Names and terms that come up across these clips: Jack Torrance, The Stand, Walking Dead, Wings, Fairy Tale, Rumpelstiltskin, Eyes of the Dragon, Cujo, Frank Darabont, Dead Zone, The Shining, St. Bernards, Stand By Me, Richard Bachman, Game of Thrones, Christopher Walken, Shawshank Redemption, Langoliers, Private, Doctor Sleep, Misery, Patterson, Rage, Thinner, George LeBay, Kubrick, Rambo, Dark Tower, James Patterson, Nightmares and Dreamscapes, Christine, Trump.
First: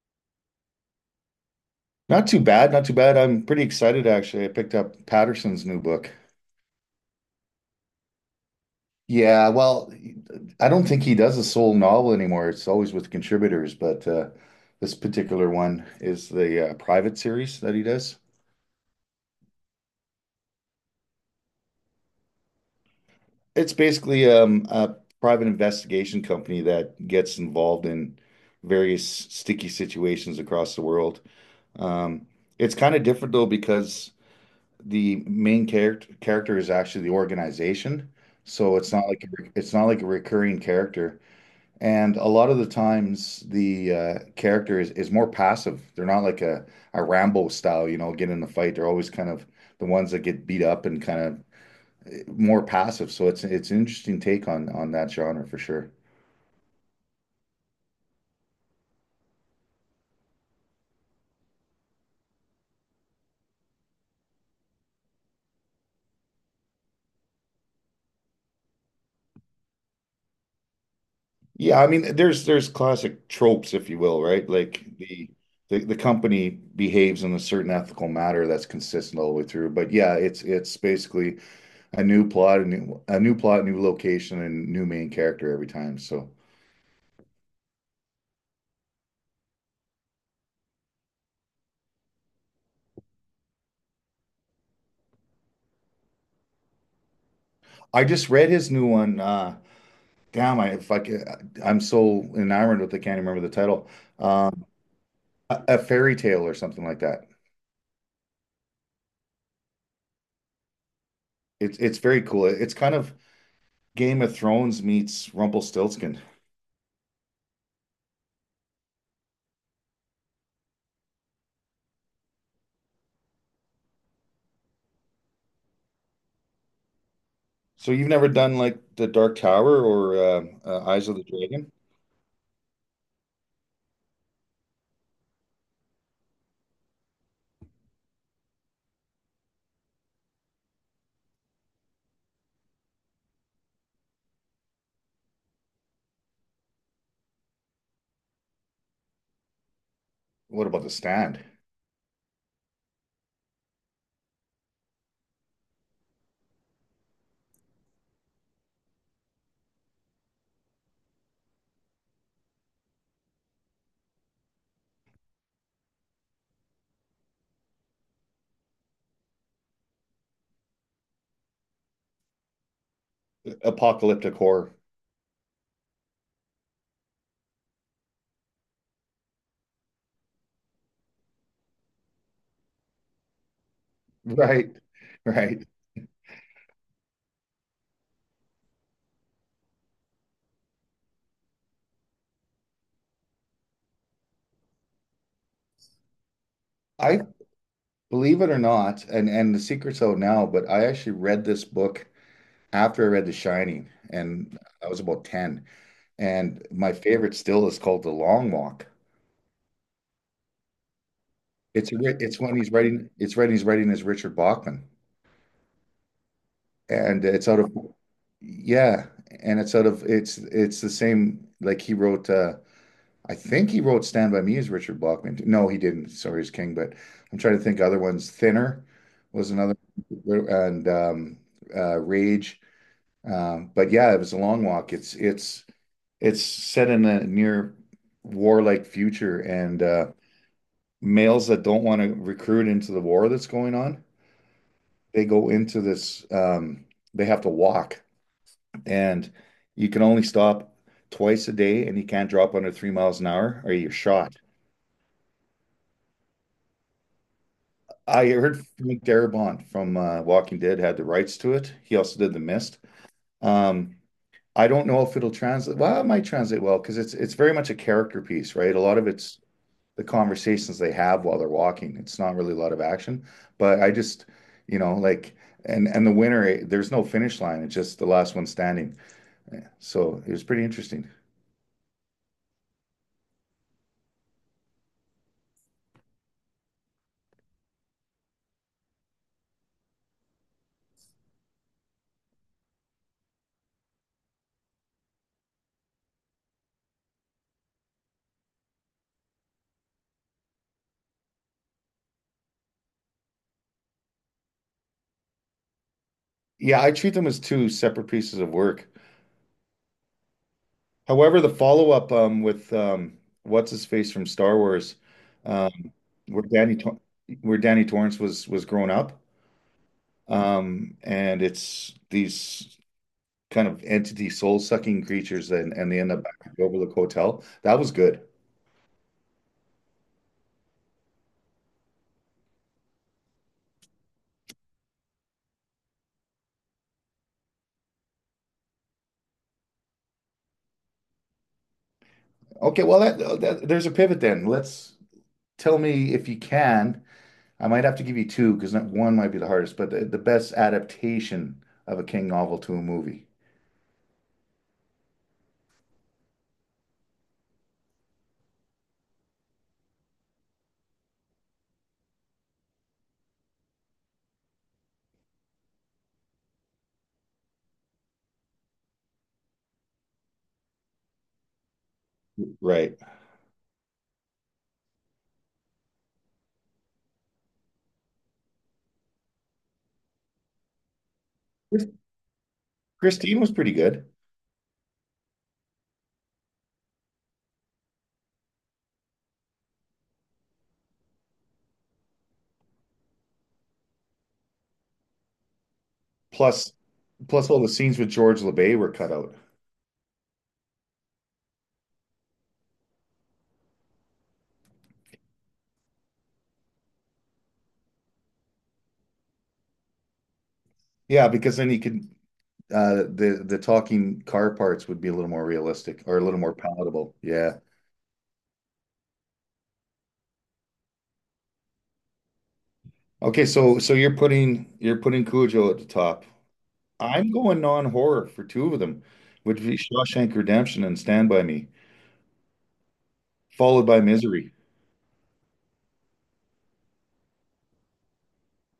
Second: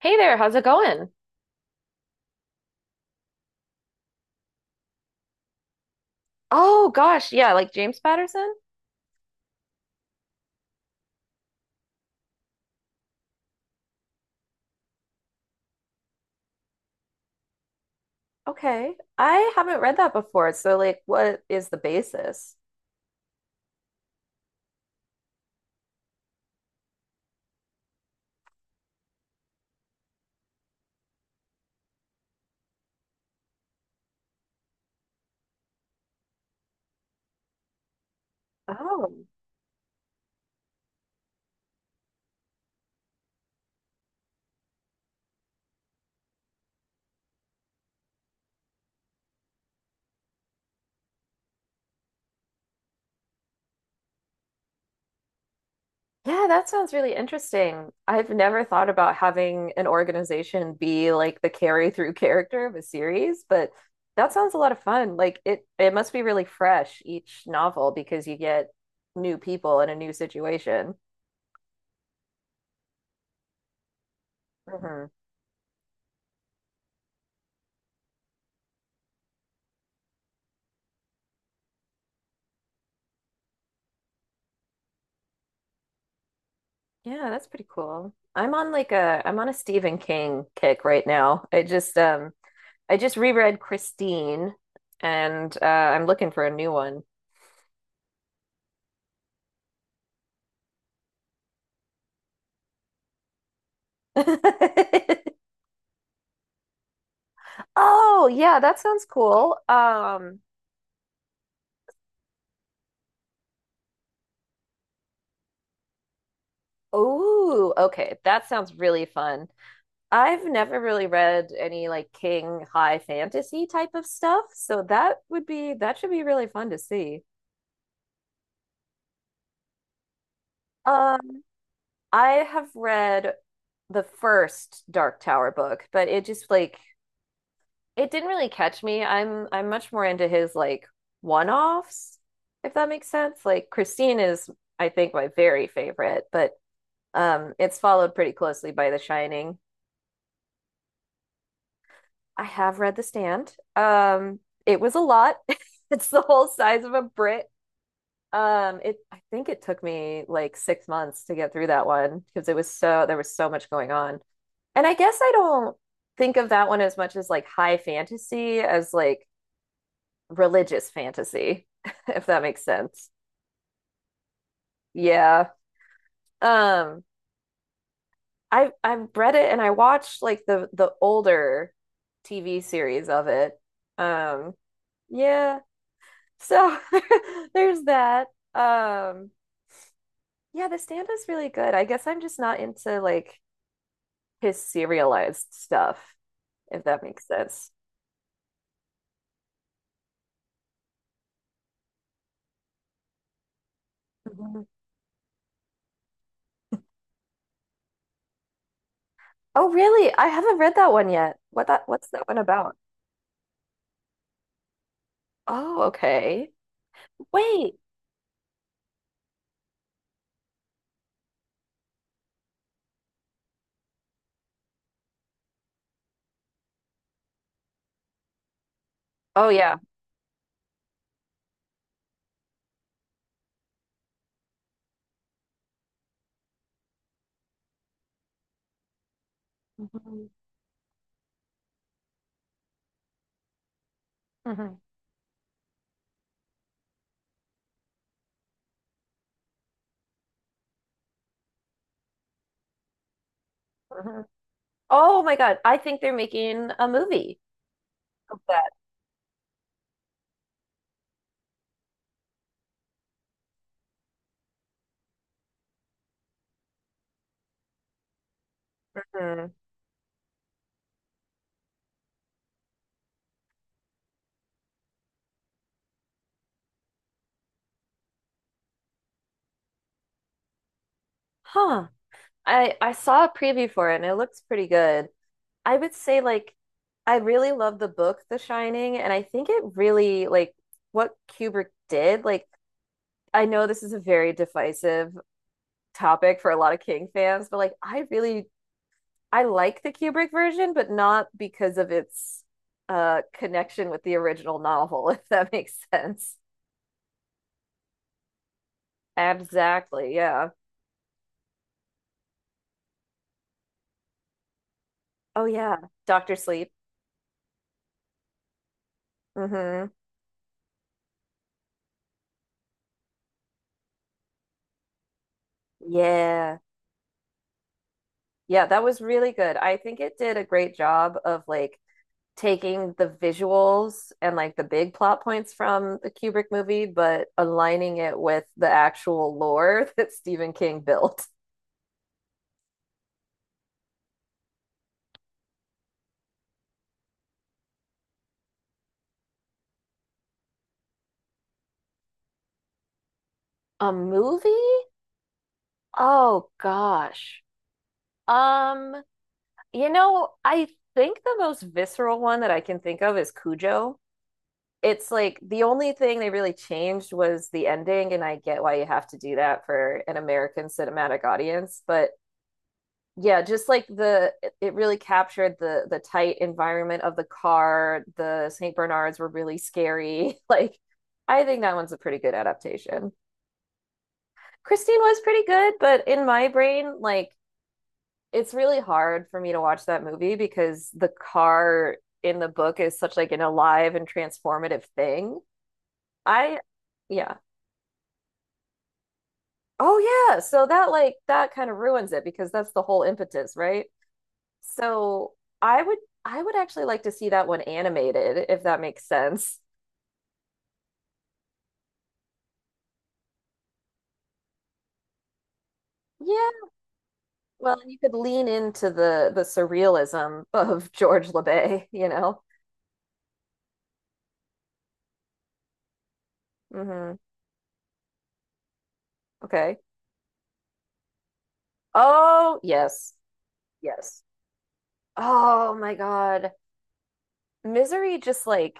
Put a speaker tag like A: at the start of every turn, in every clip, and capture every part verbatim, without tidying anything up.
A: Hey there, how's it going?
B: Not too bad, not too bad. I'm pretty excited actually. I picked up Patterson's new book.
A: Oh gosh, yeah, like James Patterson?
B: Yeah, well, I don't think he does a sole novel anymore. It's always with contributors, but uh, this particular one is the uh, private series that he does.
A: Okay. I haven't read that before. So like what is the basis?
B: It's basically um, a private investigation company that gets involved in various sticky situations across the world. Um, it's kind of different though because the main character character is actually the organization. So it's not
A: Oh.
B: like a, re- it's not like a recurring character. And a lot of the times the uh, character is, is more passive. They're not like a, a Rambo style, you know, get in the fight. They're always kind of the ones that get beat up and kind of eh, more passive. So it's it's an interesting take on on that genre for sure.
A: Yeah, that sounds really interesting. I've never thought about having an organization be like the carry through character of a series, but that sounds a lot of fun. Like it it must be really fresh each novel because you get new people in a new situation.
B: Yeah, I mean, there's there's classic tropes, if you will, right? Like
A: Hmm.
B: the the, the company behaves in a certain ethical matter that's consistent all the way through. But yeah, it's it's basically a new plot, a new a new plot, new location, and new main character every time. So
A: Yeah, that's pretty cool. I'm on like a I'm on a Stephen King kick right now. I just um I just reread Christine and uh, I'm looking for a new one.
B: I just read his new one. Uh, damn, I if I could, I'm so enamored with it, I can't even remember the title. Um, a, a fairy tale or something like that.
A: Oh, yeah, that sounds cool. Um,
B: It's it's very cool. It's kind of Game of Thrones meets Rumpelstiltskin.
A: oh, okay. That sounds really fun. I've never really read any like King high fantasy type of stuff, so that would be that should be really fun to see.
B: So you've never done like the Dark Tower or uh, uh, Eyes of the
A: Um,
B: Dragon?
A: I have read the first Dark Tower book, but it just like it didn't really catch me. I'm I'm much more into his like one-offs, if that makes sense. Like Christine is, I think, my very favorite, but um it's followed pretty closely by The Shining.
B: What about the stand?
A: I have read The Stand. Um it was a lot. It's the whole size of a Brit. Um it I think it took me like six months to get through that one because it was so there was so much going on. And I guess I don't think of that one as much as like high fantasy as like religious fantasy, if that makes sense.
B: Apocalyptic horror.
A: Yeah. Um, I have I've read it and I watched like the the older T V series of it. Um,
B: Right,
A: yeah.
B: right.
A: So there's that. Um, yeah, The Stand is really good. I guess I'm just not into like his serialized stuff, if that
B: I
A: makes sense.
B: Believe it or not, and and the secret's out now, but I actually read this book after I read The Shining, and
A: Mhm.
B: I was about ten. And my favorite still is called The Long Walk.
A: Oh, really? I haven't read that one yet. What that
B: It's a,
A: what's
B: ri-
A: that one
B: it's when he's
A: about?
B: writing it's writing he's writing as Richard Bachman,
A: Oh, okay.
B: and it's out of
A: Wait.
B: yeah, and it's out of it's it's the same like he wrote uh, I think he wrote Stand By Me as Richard Blockman. No, he didn't. Sorry, as King, but I'm trying to think other ones. Thinner
A: Oh
B: was
A: yeah.
B: another, and um, uh, Rage. Um, but yeah, it was a long walk. It's it's it's set in a near warlike future, and uh,
A: Mhm.
B: males that don't want to recruit into the war that's going on,
A: Mhm.
B: they go into this. Um, they have to walk, and you can only stop twice a day, and you can't drop under three miles an hour, or you're
A: Mhm.
B: shot.
A: Oh my God. I think they're making a movie
B: I
A: of
B: heard
A: that.
B: Frank Darabont from uh, Walking Dead had the rights to it. He also did The Mist. Um, I don't know if it'll translate. Well, it might translate well because it's it's very much a character piece, right? A lot of it's
A: Mhm.
B: the conversations they have while they're walking. It's not really a lot of action, but I just, you know, like and and the winner, eh, there's no finish line. It's just the last one standing. So it was pretty interesting.
A: Huh. I I saw a preview for it and it looks pretty good. I would say like I really love the book The Shining and I think it really like what Kubrick did. Like I know this is a very divisive topic for a lot of King fans, but like I really I like the Kubrick version, but not because of its uh connection with the original novel, if that makes sense.
B: Yeah, I treat them as two separate pieces of work.
A: Exactly. Yeah.
B: However, the follow-up um, with um, what's his face from Star Wars,
A: Oh yeah,
B: um,
A: Doctor
B: where
A: Sleep.
B: Danny Tor- where Danny Torrance was was grown up,
A: Hmm.
B: um, and it's these kind of entity soul-sucking creatures, and and they end up back at
A: Yeah.
B: the Overlook Hotel. That was good.
A: Yeah, that was really good. I think it did a great job of like taking the visuals and like the big plot points from the Kubrick movie, but aligning it with the actual lore that Stephen King built.
B: Okay, well that, uh, that there's a pivot then. Let's tell me if you can. I might have to give you two because one might be the hardest, but the, the best adaptation of a King novel to a movie.
A: A movie? Oh gosh. Um, you know, I think the most visceral one that I can think of is Cujo. It's like the only thing they really changed was the ending, and I get why you have to do that for an American cinematic audience, but
B: Right.
A: yeah, just like the it- really captured the the tight environment of the car. The saint Bernards were really scary. Like I think that
B: Chris-
A: one's a pretty good adaptation.
B: Christine was pretty good.
A: Christine was pretty good, but in my brain, like it's really hard for me to watch that movie because the car in the book is such like an alive and transformative thing. I
B: Plus,
A: yeah.
B: plus all the scenes with George LeBay were cut out.
A: Oh yeah, so that like that kind of ruins it because that's the whole impetus, right? So I would I would actually like to see that one animated if that makes sense.
B: Yeah, because then he could uh the the talking car parts would be a little more realistic or a little more
A: Yeah,
B: palatable. Yeah.
A: well, and you could lean into the the surrealism of George LeBay, you know.
B: Okay, so so you're putting you're putting Cujo at the top.
A: Hmm.
B: I'm going non-horror for two of them, which would be
A: Okay.
B: Shawshank Redemption and Stand By Me,
A: Oh, yes.
B: followed by
A: Yes.
B: Misery.
A: Oh my God. Misery just like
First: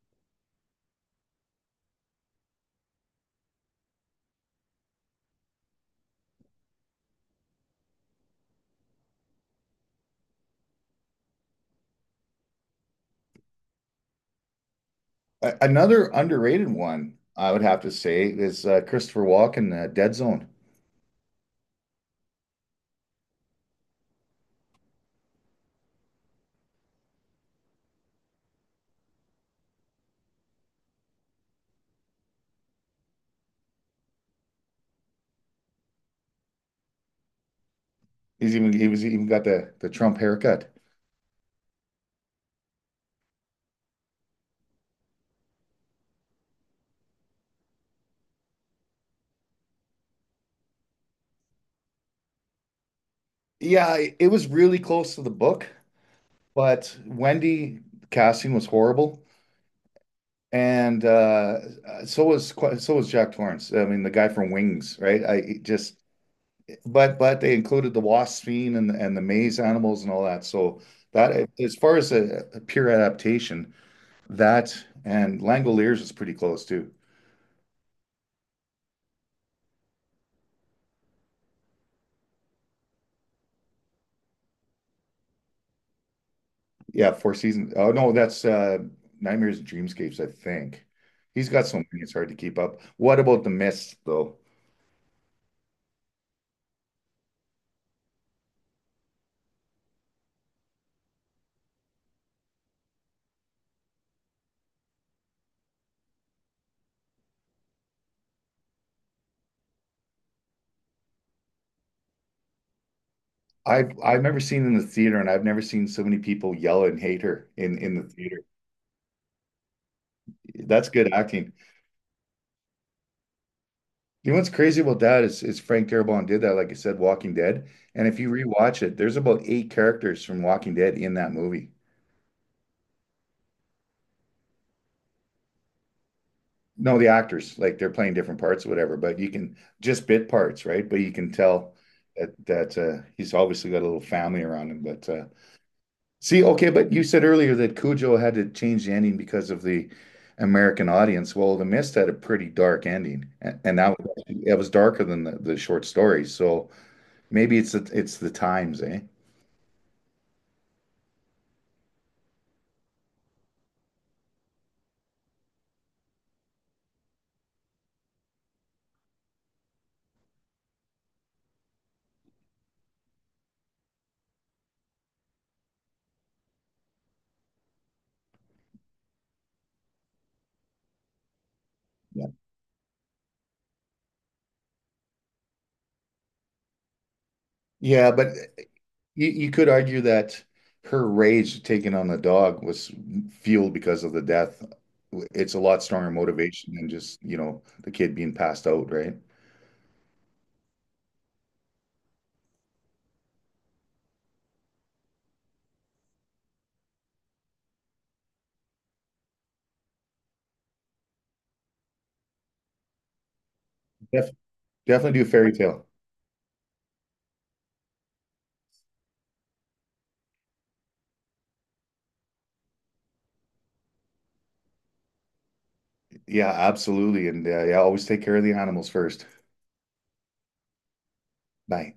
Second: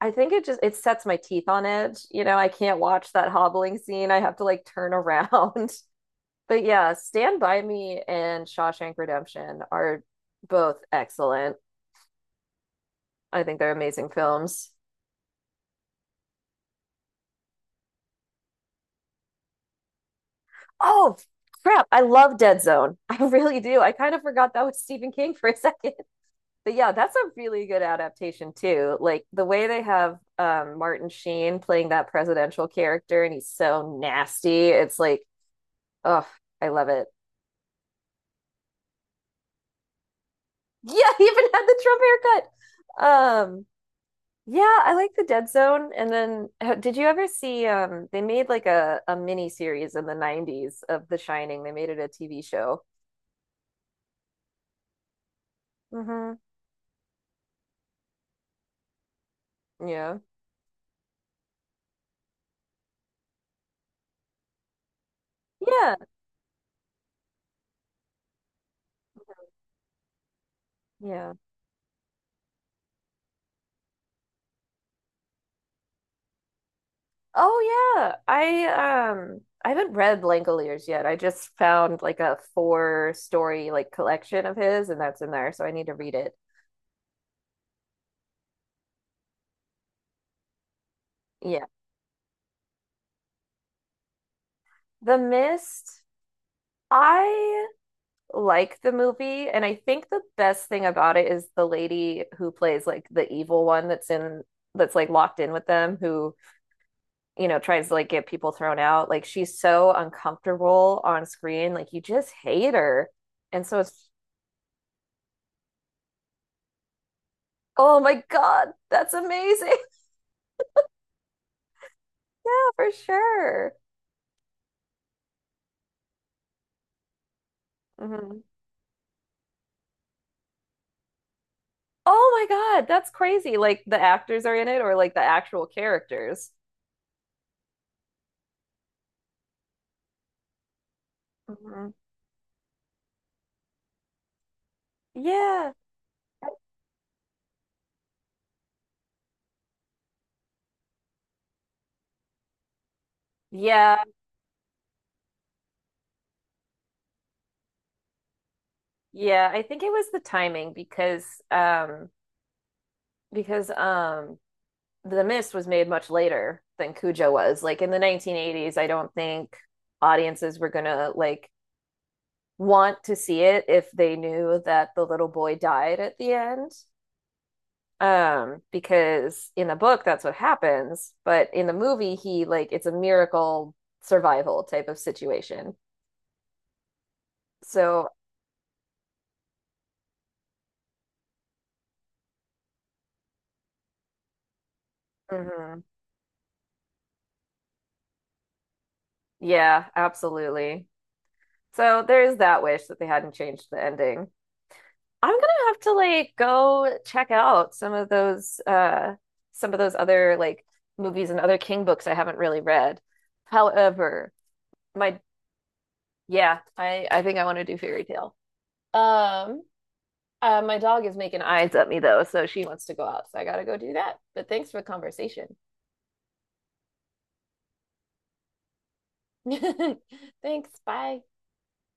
A: I think it just it sets my teeth on edge. You know, I can't watch that hobbling scene. I have to like turn around. But yeah, Stand By Me and Shawshank Redemption are both excellent. I think they're amazing films.
B: A- another underrated one, I would have to say, is uh, Christopher Walken, uh, Dead Zone.
A: Oh, crap. I love Dead Zone. I really do. I kind of forgot that was Stephen King for a second. But yeah, that's a really good adaptation too. Like the way they have um, Martin Sheen playing that presidential character and he's so nasty. It's like, oh, I love it.
B: He's even he was even got the the Trump haircut.
A: Yeah, he even had the Trump haircut. Um, Yeah, I like the Dead Zone. And then h- did you ever see um they made like a a mini series in the nineties of The Shining. They made it a T V show.
B: Yeah, it was really close to the book,
A: Mm-hmm.
B: but Wendy casting was horrible,
A: Yeah.
B: and uh, so was so was Jack Torrance. I mean, the guy from Wings, right? I
A: Yeah.
B: just but but they included the wasp fiend and and the maze animals and all that. So
A: Yeah.
B: that as far as a, a pure adaptation, that and Langoliers is pretty close too.
A: Oh yeah. I um I haven't read Langoliers yet. I just found like a four story like collection of his and that's in there, so I need to read it.
B: Yeah, Four Seasons. Oh no, that's uh, Nightmares and Dreamscapes, I think. He's
A: Yeah.
B: got so many; it's hard to keep up. What about the Mist, though?
A: The Mist. I like the movie, and I think the best thing about it is the lady who plays like the evil one that's in that's like locked in with them who, you know, tries to like get people thrown out. Like she's so uncomfortable on screen, like you just hate her. And so
B: I've
A: it's
B: I've never seen in the theater, and I've never seen so many people yell and hate her in in
A: oh
B: the
A: my
B: theater.
A: God, that's amazing.
B: That's good acting.
A: Yeah, for sure.
B: You know what's crazy about that is is Frank Darabont did that, like I said, Walking Dead. And if you
A: Hmm.
B: rewatch it, there's about eight characters from Walking Dead in that movie.
A: Oh my God, that's crazy. Like the actors are in it or like the actual characters.
B: No, the actors, like they're playing different parts or whatever, but you can just bit parts, right? But you can tell
A: Hmm.
B: that that uh, he's obviously got a little family around him. But uh,
A: Yeah.
B: see, okay, but you said earlier that Cujo had to change the ending because of the American audience. Well, The Mist had a pretty dark ending, a- and that
A: Yeah,
B: was it was darker than the, the short story. So maybe it's the, it's the times, eh?
A: yeah, I think it was the timing because um because um The Mist was made much later than Cujo was. Like in the nineteen eighties, I don't think audiences were gonna like want to see it if they knew that the little boy died at the end. Um because in the book that's what happens, but in the movie
B: Yeah.
A: he like it's a miracle survival type of situation. So,
B: Yeah, but you, you could argue that her rage taken on the dog was fueled because of the death. It's a
A: mhm.
B: lot stronger motivation than just, you know, the kid being passed out, right?
A: Yeah, absolutely. So there is that wish that they hadn't changed the ending. I'm gonna have to like go check out some of those uh some of those other like movies and other King books I haven't really read.
B: Def
A: However, my
B: Definitely do fairy tale.
A: yeah, I I think I want to do Fairy Tale. Um, uh, my dog is making eyes at me though, so she wants to go out, so I gotta go do that. But thanks for the conversation.
B: Yeah, absolutely. And uh, yeah, always take care of the animals first.
A: Thanks, bye.
B: Bye.